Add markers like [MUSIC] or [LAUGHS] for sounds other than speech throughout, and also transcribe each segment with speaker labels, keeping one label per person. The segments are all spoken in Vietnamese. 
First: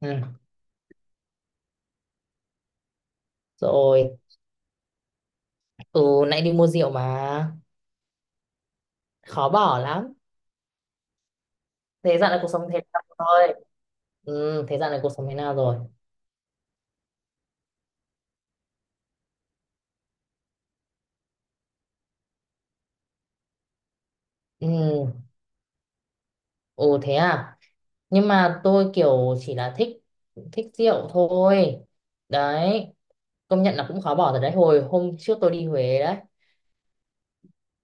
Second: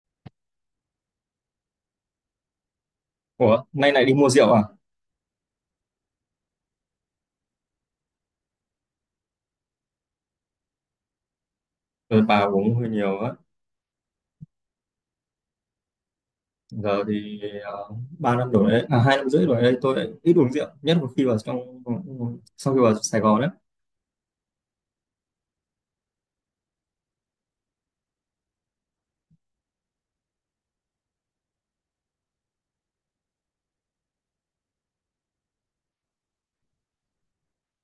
Speaker 1: Ừ.
Speaker 2: Ủa, nay này
Speaker 1: Rồi,
Speaker 2: đi mua rượu à?
Speaker 1: ừ, nãy đi mua rượu mà khó bỏ lắm. Thế
Speaker 2: Tôi
Speaker 1: dạo
Speaker 2: bà
Speaker 1: này cuộc sống
Speaker 2: uống
Speaker 1: thế
Speaker 2: hơi
Speaker 1: nào
Speaker 2: nhiều á.
Speaker 1: rồi? Ừ, thế dạo này cuộc sống thế nào rồi?
Speaker 2: Giờ thì 3 năm đổ đấy, à 2 năm rưỡi rồi đấy tôi lại ít uống rượu, nhất là khi vào trong sau khi vào Sài Gòn đấy.
Speaker 1: Ừ, ừ thế à? Nhưng mà tôi kiểu chỉ là thích thích rượu thôi. Đấy, công nhận là cũng khó bỏ rồi đấy. Hồi hôm trước tôi đi Huế đấy,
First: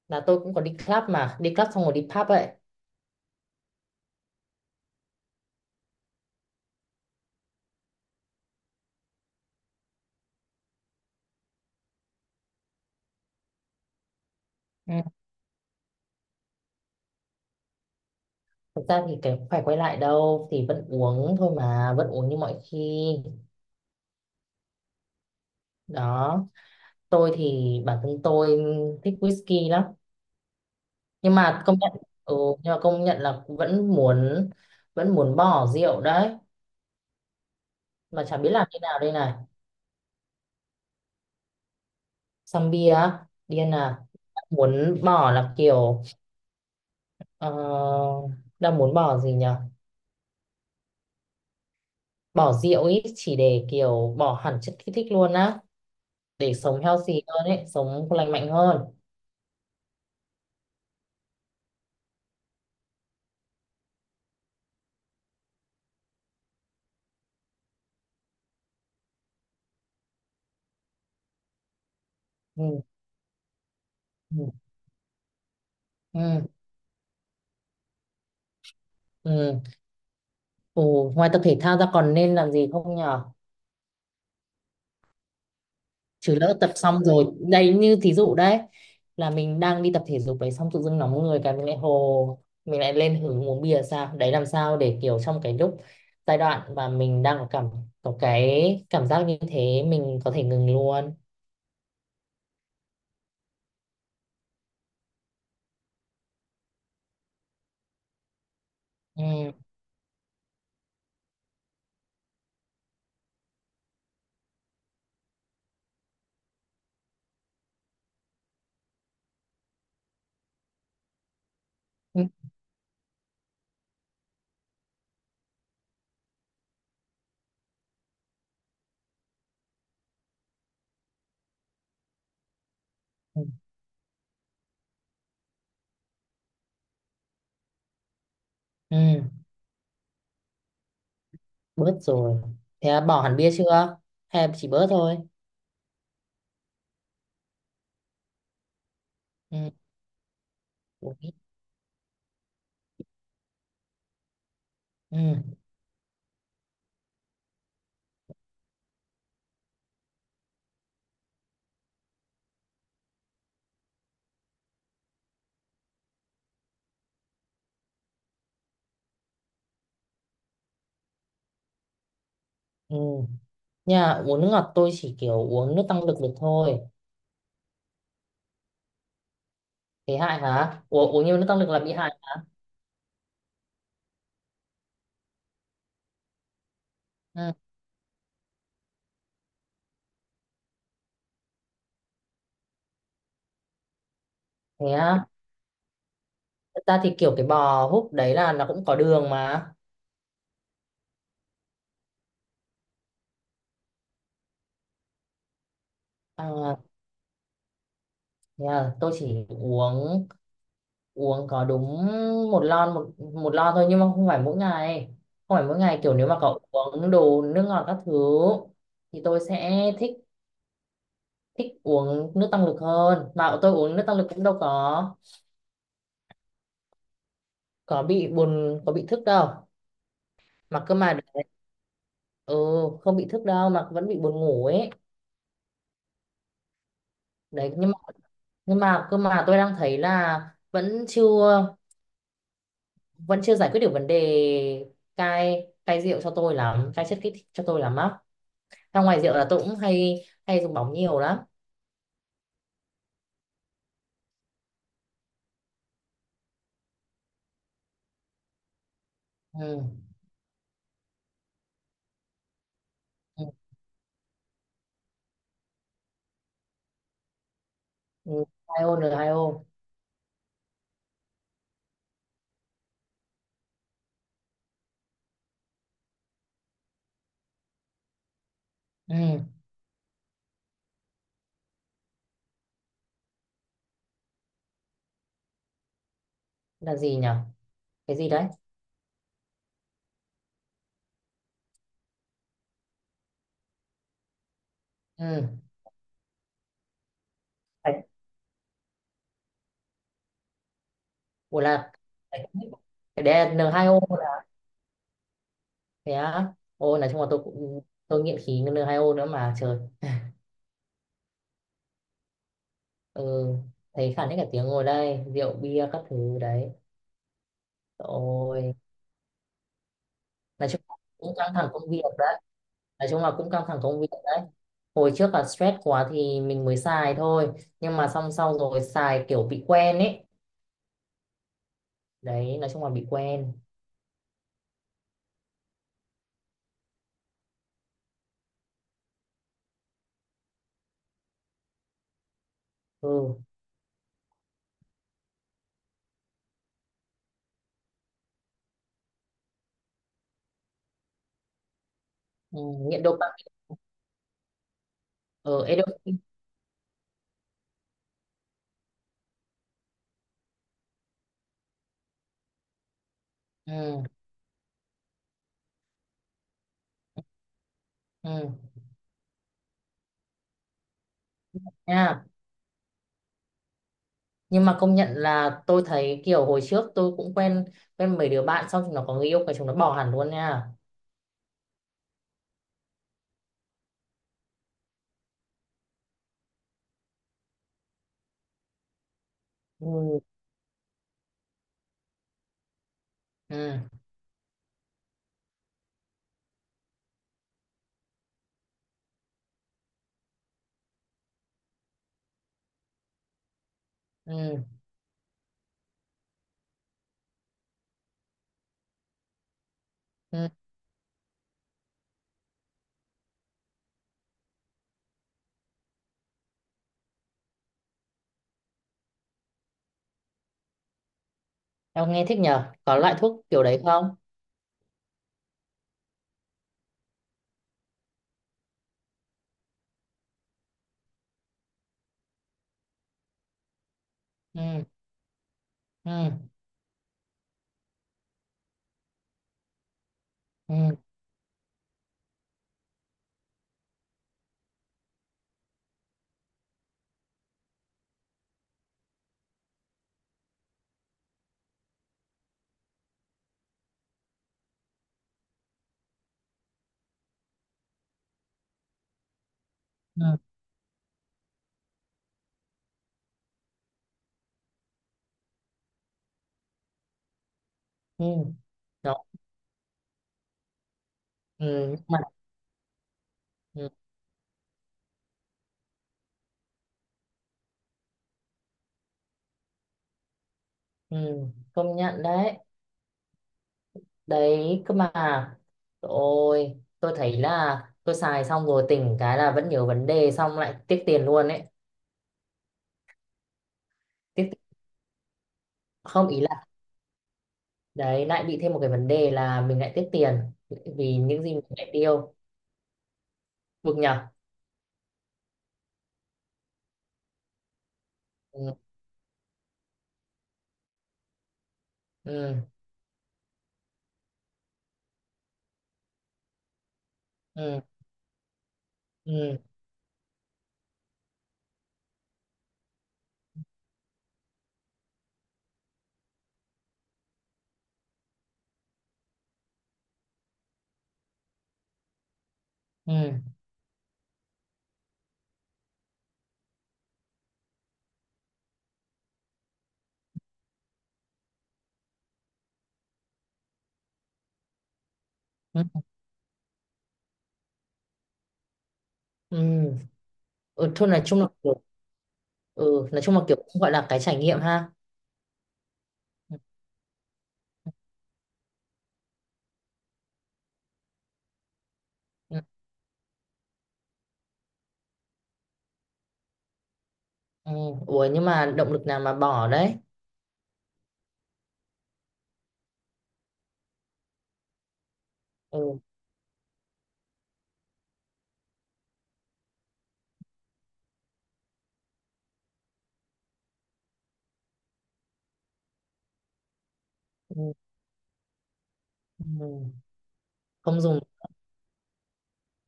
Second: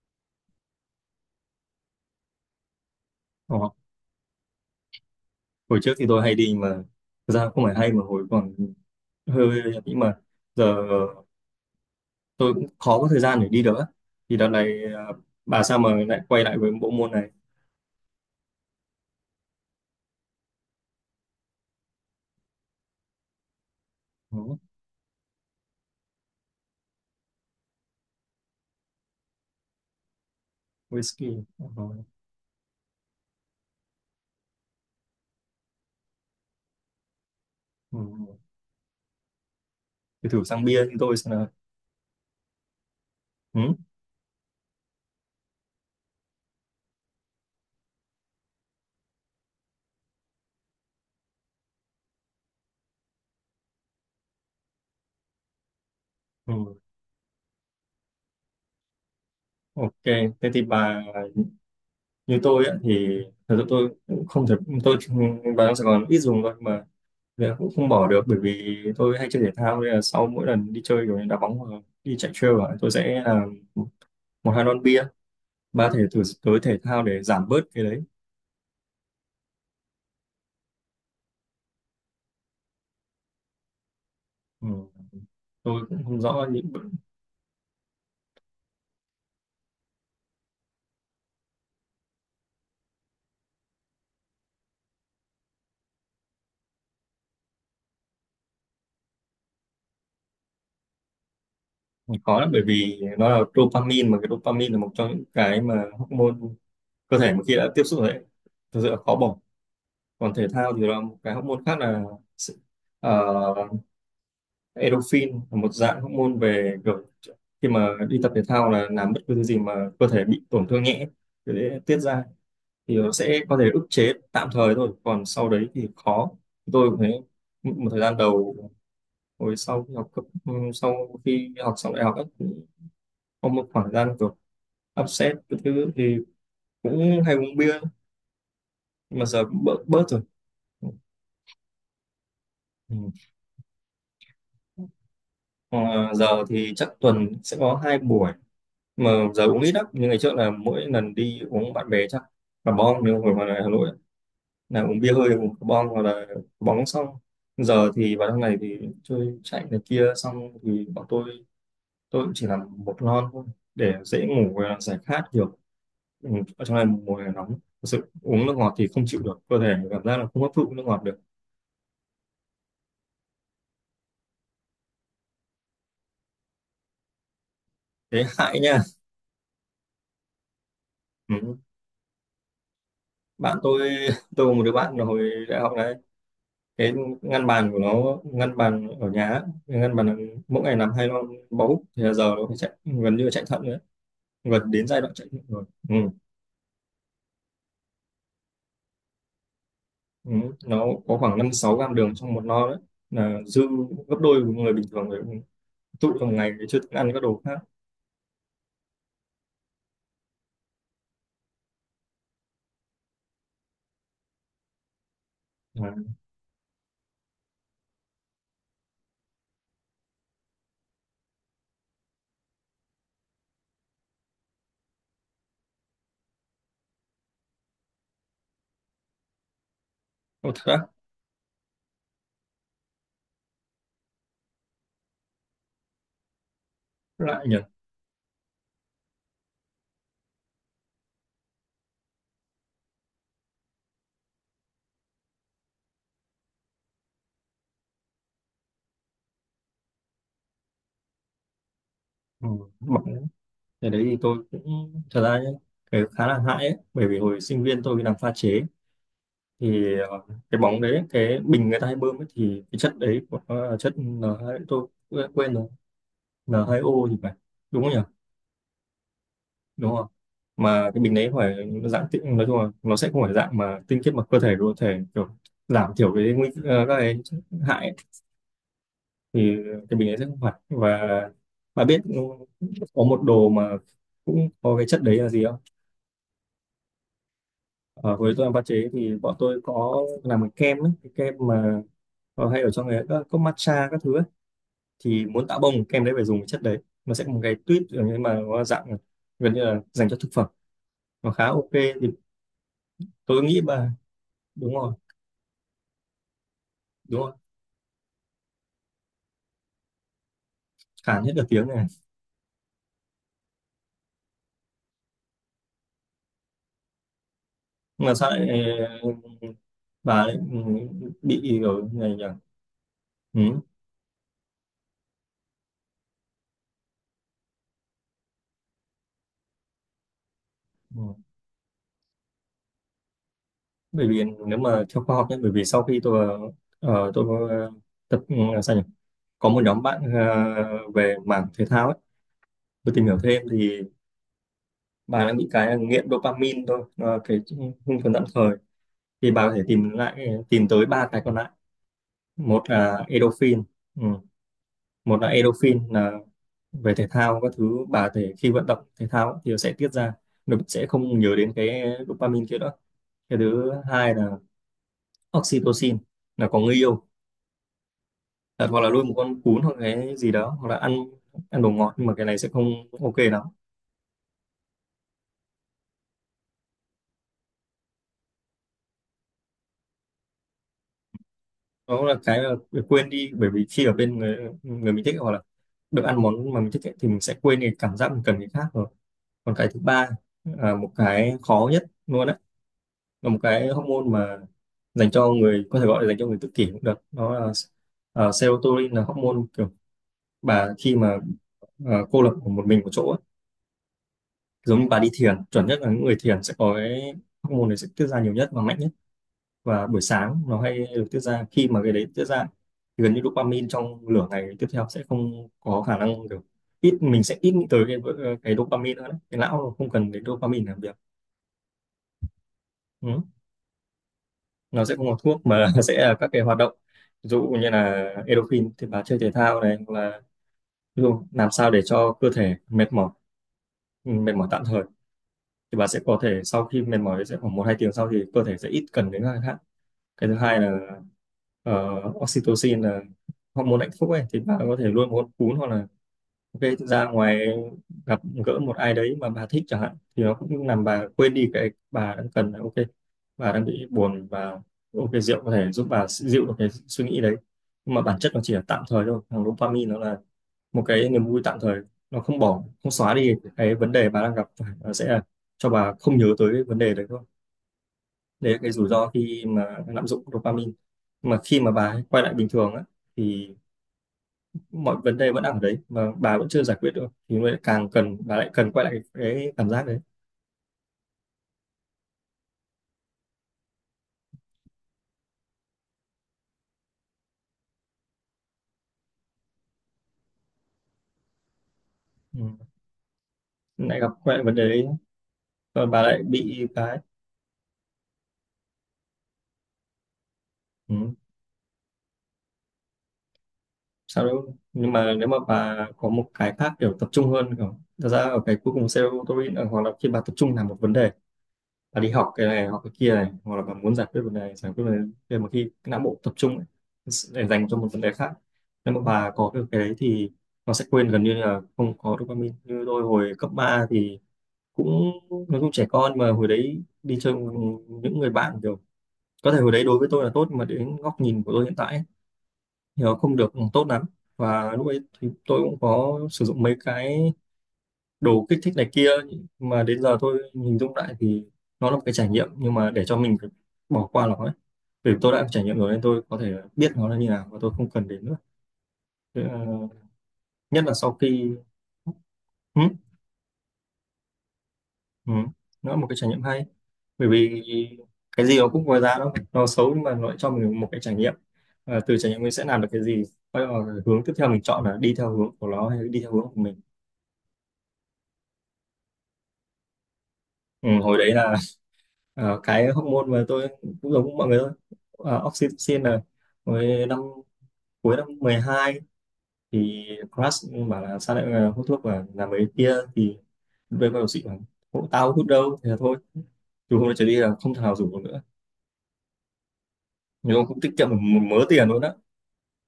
Speaker 1: là tôi cũng có đi club mà, đi club xong rồi đi pub ấy.
Speaker 2: Ồ, hồi trước thì tôi hay đi mà thực ra không phải hay mà hồi còn hơi hơi nhưng mà giờ tôi cũng khó có thời gian để đi được á. Thì đợt này
Speaker 1: Ừ.
Speaker 2: à, bà sao mà lại quay lại với bộ môn này?
Speaker 1: Thực ra thì cái phải quay lại đâu thì vẫn uống thôi mà, vẫn uống như mọi khi.
Speaker 2: Ừ,
Speaker 1: Đó. Tôi thì bản thân tôi thích whisky lắm nhưng
Speaker 2: whisky.
Speaker 1: mà
Speaker 2: Ờ,
Speaker 1: công nhận,
Speaker 2: ừ.
Speaker 1: ừ, nhưng mà công nhận là vẫn muốn bỏ rượu đấy
Speaker 2: Ừ.
Speaker 1: mà chả biết làm thế nào đây này.
Speaker 2: Thì thử sang bia như tôi xem nào.
Speaker 1: Sang bia á,
Speaker 2: Ừ,
Speaker 1: điên à? Đang muốn bỏ là kiểu, ờ, đang muốn bỏ gì nhở, bỏ rượu ý chỉ để kiểu bỏ hẳn chất kích thích luôn á, để
Speaker 2: ừ.
Speaker 1: sống healthy hơn ấy, sống lành mạnh hơn.
Speaker 2: Ok, thế thì bà như tôi ấy thì thật sự tôi cũng không thể tôi vào trong Sài Gòn ít dùng thôi mà giờ cũng không bỏ được bởi vì tôi hay chơi thể thao nên là sau mỗi lần đi chơi kiểu như đá bóng hoặc đi chạy trail ạ,
Speaker 1: Ừ,
Speaker 2: tôi sẽ là
Speaker 1: ừ,
Speaker 2: một hai lon bia ba thể thử
Speaker 1: ừ.
Speaker 2: tới thể thao để giảm bớt cái đấy.
Speaker 1: Ừ. Ừ, ngoài tập thể thao ra còn nên làm gì không nhở?
Speaker 2: Ừ, tôi cũng không
Speaker 1: Chứ
Speaker 2: rõ
Speaker 1: lỡ
Speaker 2: những
Speaker 1: tập xong rồi đây như thí dụ đấy, là mình đang đi tập thể dục đấy xong tự dưng nóng người cái mình lại hồ, mình lại lên hứng uống bia sao đấy, làm sao để kiểu trong cái lúc giai đoạn mà mình đang có cảm, có cái cảm giác như thế mình có thể ngừng luôn.
Speaker 2: khó lắm bởi vì nó là dopamine mà cái dopamine là một trong những cái mà hormone cơ thể một khi đã tiếp xúc rồi đấy thật sự là khó bỏ.
Speaker 1: Ừ.
Speaker 2: Còn thể thao thì là một cái hormone khác là ờ, endorphin, là một dạng hormone về kiểu khi mà đi tập thể thao là làm bất cứ thứ gì mà cơ thể bị tổn thương nhẹ thì sẽ tiết ra,
Speaker 1: Ừ.
Speaker 2: thì nó sẽ có thể ức chế tạm thời thôi còn sau đấy thì khó. Tôi cũng thấy một thời gian đầu hồi sau khi học sau khi học xong đại học ấy, cũng
Speaker 1: Ừ.
Speaker 2: có một khoảng thời gian kiểu upset cái thứ thì cũng hay uống bia nhưng
Speaker 1: Ừ.
Speaker 2: mà giờ cũng bớt bớt rồi.
Speaker 1: Bớt rồi, thế
Speaker 2: Ừ.
Speaker 1: là bỏ hẳn bia chưa hay là chỉ bớt thôi?
Speaker 2: Ờ, Giờ thì chắc tuần sẽ có hai buổi mà giờ uống
Speaker 1: Ừ.
Speaker 2: ít lắm nhưng ngày trước là mỗi lần
Speaker 1: Uống ít.
Speaker 2: đi uống bạn bè chắc cà bong nhưng hồi mà ở Hà Nội ấy, là uống bia
Speaker 1: Ừ.
Speaker 2: hơi uống cà bong hoặc là bóng xong. Giờ thì vào trong này thì chơi chạy này kia xong thì bọn tôi cũng chỉ làm một lon thôi để dễ ngủ và giải khát được. Ừ, ở trong này mùa hè nóng thật sự uống nước ngọt thì không chịu được, cơ thể cảm giác là không hấp thụ nước ngọt được.
Speaker 1: Ừ. Nhà uống nước ngọt tôi chỉ kiểu uống nước tăng lực được thôi.
Speaker 2: Thế hại nha.
Speaker 1: Thế hại hả, uống uống nhiều nước
Speaker 2: Ừ.
Speaker 1: tăng lực là bị hại?
Speaker 2: Bạn tôi [LAUGHS] tôi có một đứa bạn là hồi đại học này, cái ngăn
Speaker 1: Ừ.
Speaker 2: bàn của nó, ngăn bàn ở nhà á, cái ngăn bàn là mỗi ngày làm hai lon bóng thì là giờ nó phải chạy gần như là chạy thận nữa, gần đến
Speaker 1: Thế
Speaker 2: giai đoạn chạy
Speaker 1: á?
Speaker 2: thận rồi. Ừ.
Speaker 1: Thật ra thì kiểu cái bò húc đấy là nó cũng có đường mà.
Speaker 2: Ừ. Nó có khoảng 5-6 gram đường trong một lon đấy, là dư gấp đôi của người bình thường rồi, tụ trong ngày thì chưa
Speaker 1: À,
Speaker 2: ăn các đồ khác.
Speaker 1: thế à, tôi chỉ uống uống có đúng một lon thôi nhưng mà không phải mỗi ngày, không phải mỗi
Speaker 2: À,
Speaker 1: ngày, kiểu nếu mà cậu uống đồ nước ngọt các thứ thì tôi sẽ thích, thích uống nước tăng lực hơn, mà tôi uống nước tăng lực cũng đâu có bị buồn, có bị thức đâu.
Speaker 2: ô, thật
Speaker 1: Mà
Speaker 2: á.
Speaker 1: cơ mà đấy, ừ, không bị thức đâu mà vẫn bị buồn ngủ ấy.
Speaker 2: Lại nhỉ.
Speaker 1: Đấy nhưng mà, nhưng mà cơ mà tôi đang thấy là vẫn chưa vẫn chưa giải quyết được vấn đề cai cai rượu cho tôi lắm, cai chất kích thích cho tôi lắm á. Ra ngoài rượu là tôi cũng hay hay dùng bóng nhiều lắm.
Speaker 2: Ừ. Bảo, thế đấy thì tôi cũng thật ra nhé, cái khá là hại ấy bởi vì hồi sinh viên tôi đi làm pha chế
Speaker 1: Ừ.
Speaker 2: thì cái bóng đấy cái bình người ta hay bơm ấy, thì cái chất đấy của
Speaker 1: Ừ.
Speaker 2: nó là chất N2 tôi quên quên rồi, N2O thì phải, đúng không nhỉ?
Speaker 1: Ừ. Hai ô rồi, hai ô.
Speaker 2: Đúng không? Mà cái bình đấy phải dạng tinh, nói chung là nó sẽ không phải dạng mà tinh khiết mà cơ thể có thể kiểu giảm thiểu cái các cái chất hại ấy.
Speaker 1: Ừ.
Speaker 2: Thì cái bình đấy sẽ không phải và bà biết có một đồ mà cũng có cái chất đấy là gì không?
Speaker 1: Là gì nhỉ?
Speaker 2: Ở
Speaker 1: Cái gì
Speaker 2: với
Speaker 1: đấy?
Speaker 2: tôi làm pha chế thì bọn tôi có làm cái kem ấy, cái kem mà hay ở trong cái các cốc matcha các thứ ấy, thì muốn
Speaker 1: Ừ.
Speaker 2: tạo bông kem đấy phải dùng cái chất đấy. Nó sẽ có một cái tuyết
Speaker 1: Phải-
Speaker 2: nhưng mà nó dạng gần như là dành cho thực phẩm, nó khá
Speaker 1: ủa
Speaker 2: ok
Speaker 1: là
Speaker 2: thì
Speaker 1: phải- cái
Speaker 2: tôi
Speaker 1: đấy là
Speaker 2: nghĩ
Speaker 1: n hai
Speaker 2: bà
Speaker 1: o là?
Speaker 2: đúng rồi,
Speaker 1: Thế á? Ôi nói
Speaker 2: đúng
Speaker 1: chung là
Speaker 2: rồi.
Speaker 1: tôi cũng, tôi nghiện khí N2O nữa mà trời.
Speaker 2: Cản hết cả tiếng này.
Speaker 1: Ừ. Thấy khản hết cả tiếng ngồi đây rượu bia các thứ đấy,
Speaker 2: Nhưng mà sao lại
Speaker 1: ôi
Speaker 2: ờ, bà lại
Speaker 1: nói chung là cũng căng
Speaker 2: bị
Speaker 1: thẳng
Speaker 2: ở
Speaker 1: công việc
Speaker 2: này nhỉ?
Speaker 1: đấy, nói chung là cũng
Speaker 2: Ừ.
Speaker 1: căng thẳng công việc. Hồi trước là stress quá thì mình mới xài thôi nhưng mà xong xong rồi xài kiểu bị quen ấy.
Speaker 2: Ừ.
Speaker 1: Đấy, nói chung là bị quen.
Speaker 2: Bởi vì nếu mà theo khoa học nhé, bởi vì sau khi tôi ờ, tôi ờ, tập sao nhỉ, có một nhóm bạn về mảng thể thao ấy tôi tìm
Speaker 1: Ừ,
Speaker 2: hiểu thêm thì bà đang bị cái là nghiện dopamine thôi. Ờ, cái hưng phấn tạm thời thì bà có thể tìm lại tìm tới ba cái còn lại.
Speaker 1: ừ.
Speaker 2: Một
Speaker 1: Nghiện
Speaker 2: là
Speaker 1: dopamine.
Speaker 2: endorphin. Ừ. Một là
Speaker 1: Ở, ừ,
Speaker 2: endorphin là
Speaker 1: endorphin.
Speaker 2: về thể thao các thứ, bà có thể khi vận động thể thao thì sẽ tiết ra, nó sẽ không nhớ đến cái dopamine kia nữa. Cái thứ
Speaker 1: Ừ.
Speaker 2: hai là oxytocin, là có người yêu.
Speaker 1: Ừ.
Speaker 2: Thật, hoặc là nuôi một con cún hoặc cái gì đó hoặc là ăn ăn đồ ngọt, nhưng mà cái
Speaker 1: Nha,
Speaker 2: này sẽ không ok lắm.
Speaker 1: nhưng mà công nhận là tôi thấy kiểu hồi trước tôi cũng quen, quen mấy đứa bạn xong chúng nó có người yêu cái chúng nó bỏ hẳn luôn nha.
Speaker 2: Đó là cái là quên đi, bởi vì khi ở bên người, người mình thích hoặc là được ăn món mà mình thích ấy, thì mình sẽ quên cái cảm giác mình cần cái khác rồi. Còn cái thứ ba
Speaker 1: Ừ.
Speaker 2: là một cái khó nhất luôn á, là một cái
Speaker 1: Ừ.
Speaker 2: hormone mà dành cho người có thể gọi là dành cho người tự kỷ cũng được, đó là serotonin, là hormone kiểu bà khi mà cô lập một mình một chỗ á,
Speaker 1: Ừ.
Speaker 2: giống như bà đi thiền, chuẩn nhất là những người thiền sẽ có cái hormone này sẽ tiết ra nhiều nhất và mạnh nhất. Và buổi sáng
Speaker 1: Ừ.
Speaker 2: nó hay được tiết ra, khi mà cái đấy tiết ra thì gần như dopamine trong nửa ngày tiếp theo sẽ không có khả năng kiểu, ít mình sẽ ít nghĩ tới cái dopamine nữa đấy. Cái não không cần đến dopamine làm việc.
Speaker 1: Em nghe thích nhở, có loại
Speaker 2: Ừ.
Speaker 1: thuốc kiểu đấy không?
Speaker 2: Nó sẽ không có thuốc mà [LAUGHS] sẽ là các cái hoạt động, ví dụ như là endorphin thì bà chơi thể thao này hoặc là ví dụ làm sao để cho cơ thể mệt mỏi, ừ, mệt mỏi tạm thời
Speaker 1: Ừ.
Speaker 2: thì bà sẽ
Speaker 1: Ừ.
Speaker 2: có thể sau khi mệt mỏi sẽ khoảng một hai tiếng sau thì cơ thể sẽ ít cần đến các cái khác. Cái thứ hai
Speaker 1: Ừ.
Speaker 2: là ờ, oxytocin là hormone hạnh phúc ấy, thì bà có thể luôn muốn cún hoặc là ok, thực ra ngoài gặp gỡ một ai đấy mà bà thích chẳng hạn thì nó cũng làm bà quên đi cái bà đang cần. Là ok bà đang bị buồn và ok rượu có thể giúp bà dịu được cái suy nghĩ đấy, nhưng mà bản chất nó chỉ là tạm thời thôi, thằng dopamine nó là
Speaker 1: Ừ.
Speaker 2: một cái niềm vui tạm thời, nó không bỏ không xóa đi cái vấn đề bà đang gặp phải, nó sẽ là cho bà không nhớ tới cái vấn đề đấy thôi.
Speaker 1: Ừ.
Speaker 2: Đấy là cái rủi ro
Speaker 1: Đó.
Speaker 2: khi mà lạm dụng dopamine. Mà khi mà
Speaker 1: Ừ.
Speaker 2: bà
Speaker 1: Mà...
Speaker 2: quay lại bình thường á thì
Speaker 1: Ừ.
Speaker 2: mọi vấn đề vẫn ở đấy mà bà vẫn chưa giải quyết được thì mới càng cần, bà lại cần quay lại cái cảm giác đấy.
Speaker 1: Ừ. Công nhận đấy, đấy cơ mà ôi tôi thấy là tôi xài xong rồi tỉnh cái là vẫn nhớ vấn đề xong lại tiếc tiền luôn ấy.
Speaker 2: Ừ. Lại gặp quay lại
Speaker 1: Tiếc,
Speaker 2: vấn đề đấy và bà lại
Speaker 1: không ý là
Speaker 2: bị cái.
Speaker 1: đấy lại bị thêm một cái vấn đề là mình lại tiếc tiền
Speaker 2: Ừ.
Speaker 1: vì những gì mình lại tiêu. Bực
Speaker 2: Sao
Speaker 1: nhở.
Speaker 2: đâu, nhưng mà nếu mà bà có một cái khác kiểu tập trung hơn, kiểu thật ra ở cái cuối
Speaker 1: Ừ.
Speaker 2: cùng serotonin là- hoặc là khi bà tập trung làm một vấn đề, bà đi học cái
Speaker 1: Ừ.
Speaker 2: này học cái kia này hoặc là bà muốn giải quyết vấn đề này giải quyết vấn đề, để mà khi cái não bộ tập trung ấy, để dành cho
Speaker 1: Ừ.
Speaker 2: một vấn đề khác, nếu mà bà có
Speaker 1: Ừ.
Speaker 2: được cái đấy thì nó sẽ quên gần như là không có dopamine. Như tôi hồi cấp 3 thì cũng, nó cũng trẻ con mà, hồi đấy đi chơi cùng những người bạn kiểu có thể hồi đấy đối với tôi là tốt mà đến góc nhìn của tôi hiện tại ấy, thì nó
Speaker 1: Ừ.
Speaker 2: không được tốt lắm. Và lúc ấy thì tôi cũng có sử dụng mấy cái đồ kích thích này kia mà đến giờ tôi hình dung lại thì nó là một cái trải nghiệm, nhưng mà để cho mình phải bỏ qua nó ấy, vì tôi đã trải nghiệm rồi nên
Speaker 1: Ừ,
Speaker 2: tôi có thể biết nó là như nào và tôi không cần đến nữa. Thế
Speaker 1: ừ.
Speaker 2: là- nhất
Speaker 1: Ừ,
Speaker 2: là
Speaker 1: thôi
Speaker 2: sau
Speaker 1: nói chung là
Speaker 2: khi,
Speaker 1: kiểu,
Speaker 2: ừ,
Speaker 1: ừ nói chung là kiểu cũng gọi là cái trải nghiệm ha.
Speaker 2: ừ, nó là một cái trải nghiệm
Speaker 1: Ừ,
Speaker 2: hay, bởi vì cái gì nó cũng có giá, đâu nó xấu, nhưng mà nó lại cho mình một cái trải nghiệm. Và từ trải nghiệm mình
Speaker 1: ừ.
Speaker 2: sẽ làm được cái gì. Bắt đầu là hướng tiếp theo mình chọn là đi theo hướng của nó hay đi theo hướng của mình.
Speaker 1: Ừ. Ủa nhưng mà động lực nào mà bỏ đấy?
Speaker 2: Ừ, hồi đấy là cái hormone mà tôi cũng giống mọi người thôi. Ờ,
Speaker 1: Ừ,
Speaker 2: oxytocin là hồi năm cuối 12 thì crush bảo là sao lại hút thuốc và làm mấy kia thì với bác sĩ bảo, "Ủa, tao hút đâu thế là thôi từ hôm nay trở đi là
Speaker 1: ừ,
Speaker 2: không thằng nào rủ nữa."
Speaker 1: ừ.
Speaker 2: Nhưng mà cũng tiết
Speaker 1: Không
Speaker 2: kiệm được
Speaker 1: dùng,
Speaker 2: một mớ tiền luôn á.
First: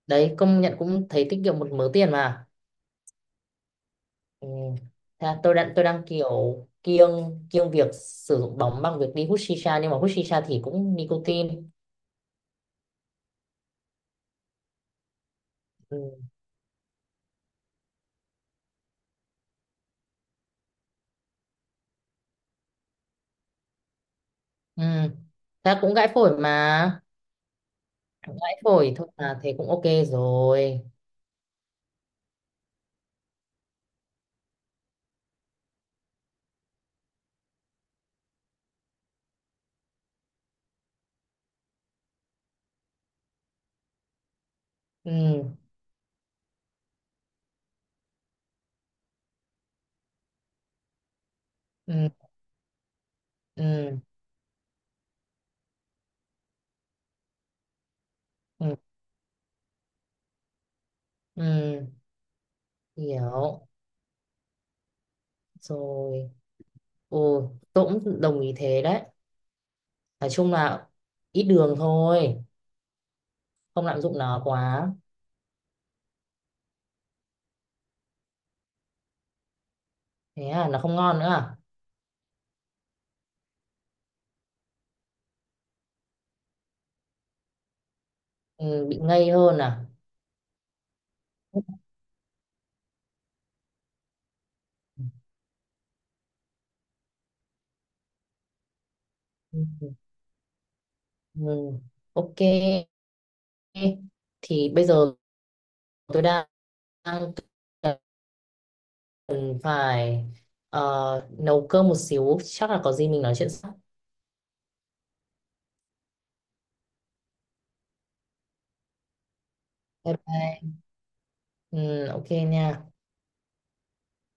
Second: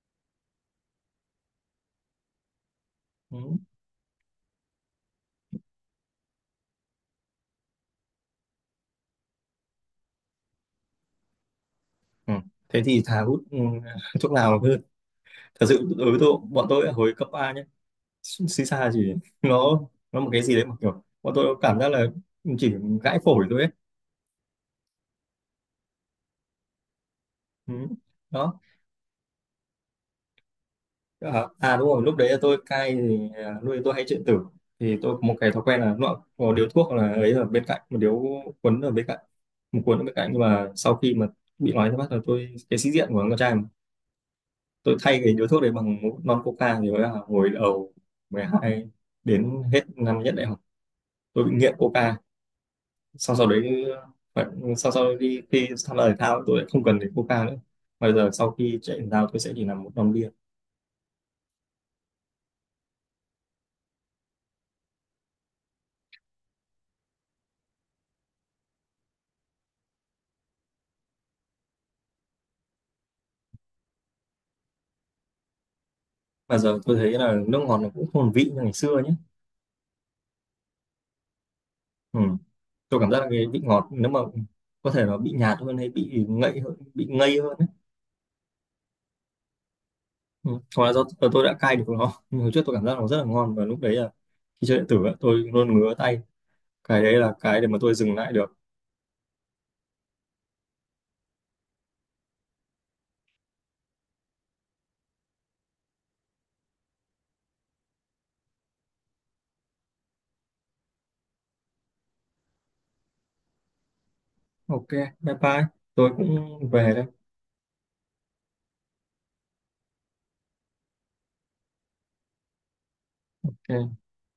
Speaker 1: đấy công nhận cũng thấy tiết kiệm một mớ tiền mà.
Speaker 2: Ừ.
Speaker 1: Ừ. Thế là tôi đang kiểu kiêng kiêng việc sử dụng bóng bằng việc đi hút shisha nhưng mà hút shisha thì cũng nicotine.
Speaker 2: Ừ. Thế thì thà hút [LAUGHS] thuốc lào hơn. Thật sự
Speaker 1: Ừ.
Speaker 2: đối với tôi, bọn tôi ở hồi cấp 3 nhé, xì xa chỉ nó nó một cái gì đấy mà kiểu bọn tôi cảm giác là chỉ gãi phổi thôi ấy.
Speaker 1: Ừ. Thế là cũng gãi phổi mà,
Speaker 2: Ừ. Đó.
Speaker 1: gãi phổi thôi mà thế cũng ok rồi.
Speaker 2: À, à đúng rồi, lúc đấy là tôi cai thì à, nuôi tôi hay chuyện tử thì tôi có một cái thói quen là nó có điếu thuốc là ấy ở bên cạnh một điếu quấn ở bên cạnh một cuốn ở bên cạnh nhưng mà sau khi mà bị nói ra mắt là tôi cái sĩ diện của con trai tôi thay cái
Speaker 1: Ừ.
Speaker 2: điếu thuốc đấy bằng một lon coca thì là hồi đầu 12 đến hết năm nhất đại học tôi bị nghiện
Speaker 1: Ừ.
Speaker 2: coca. Sau sau đấy
Speaker 1: Ừ.
Speaker 2: phải, sau sau đi khi tham gia thể thao tôi lại không cần đến coca nữa. Bây giờ sau
Speaker 1: Ừ.
Speaker 2: khi chạy thể thao tôi sẽ chỉ làm một lon bia.
Speaker 1: Ừ. Hiểu rồi. Ừ. Tôi cũng đồng ý thế đấy, nói chung là ít đường thôi, không lạm dụng nó quá.
Speaker 2: Mà giờ tôi thấy là nước ngọt nó cũng không còn vị như ngày xưa nhé.
Speaker 1: Thế à, nó không ngon nữa à?
Speaker 2: Ừ. Tôi cảm giác là cái vị ngọt nếu mà có thể nó bị nhạt hơn hay bị ngậy hơn bị ngây hơn ấy.
Speaker 1: Ừ. Bị ngây hơn à?
Speaker 2: Ừ. Hoặc là do tôi đã cai được nó, nhưng hồi trước tôi cảm giác nó rất là ngon và lúc đấy là khi chơi điện
Speaker 1: Ừ.
Speaker 2: tử á, tôi luôn ngứa tay, cái đấy là cái để mà tôi dừng lại được.
Speaker 1: Ừ. Ừ, ừ. Ok, thì bây giờ tôi đang cần phải, nấu cơm một xíu, chắc là có gì mình nói chuyện sau.
Speaker 2: Ok, bye bye, tôi cũng về đây.
Speaker 1: Bye bye. Ừ, ok nha.
Speaker 2: Ok.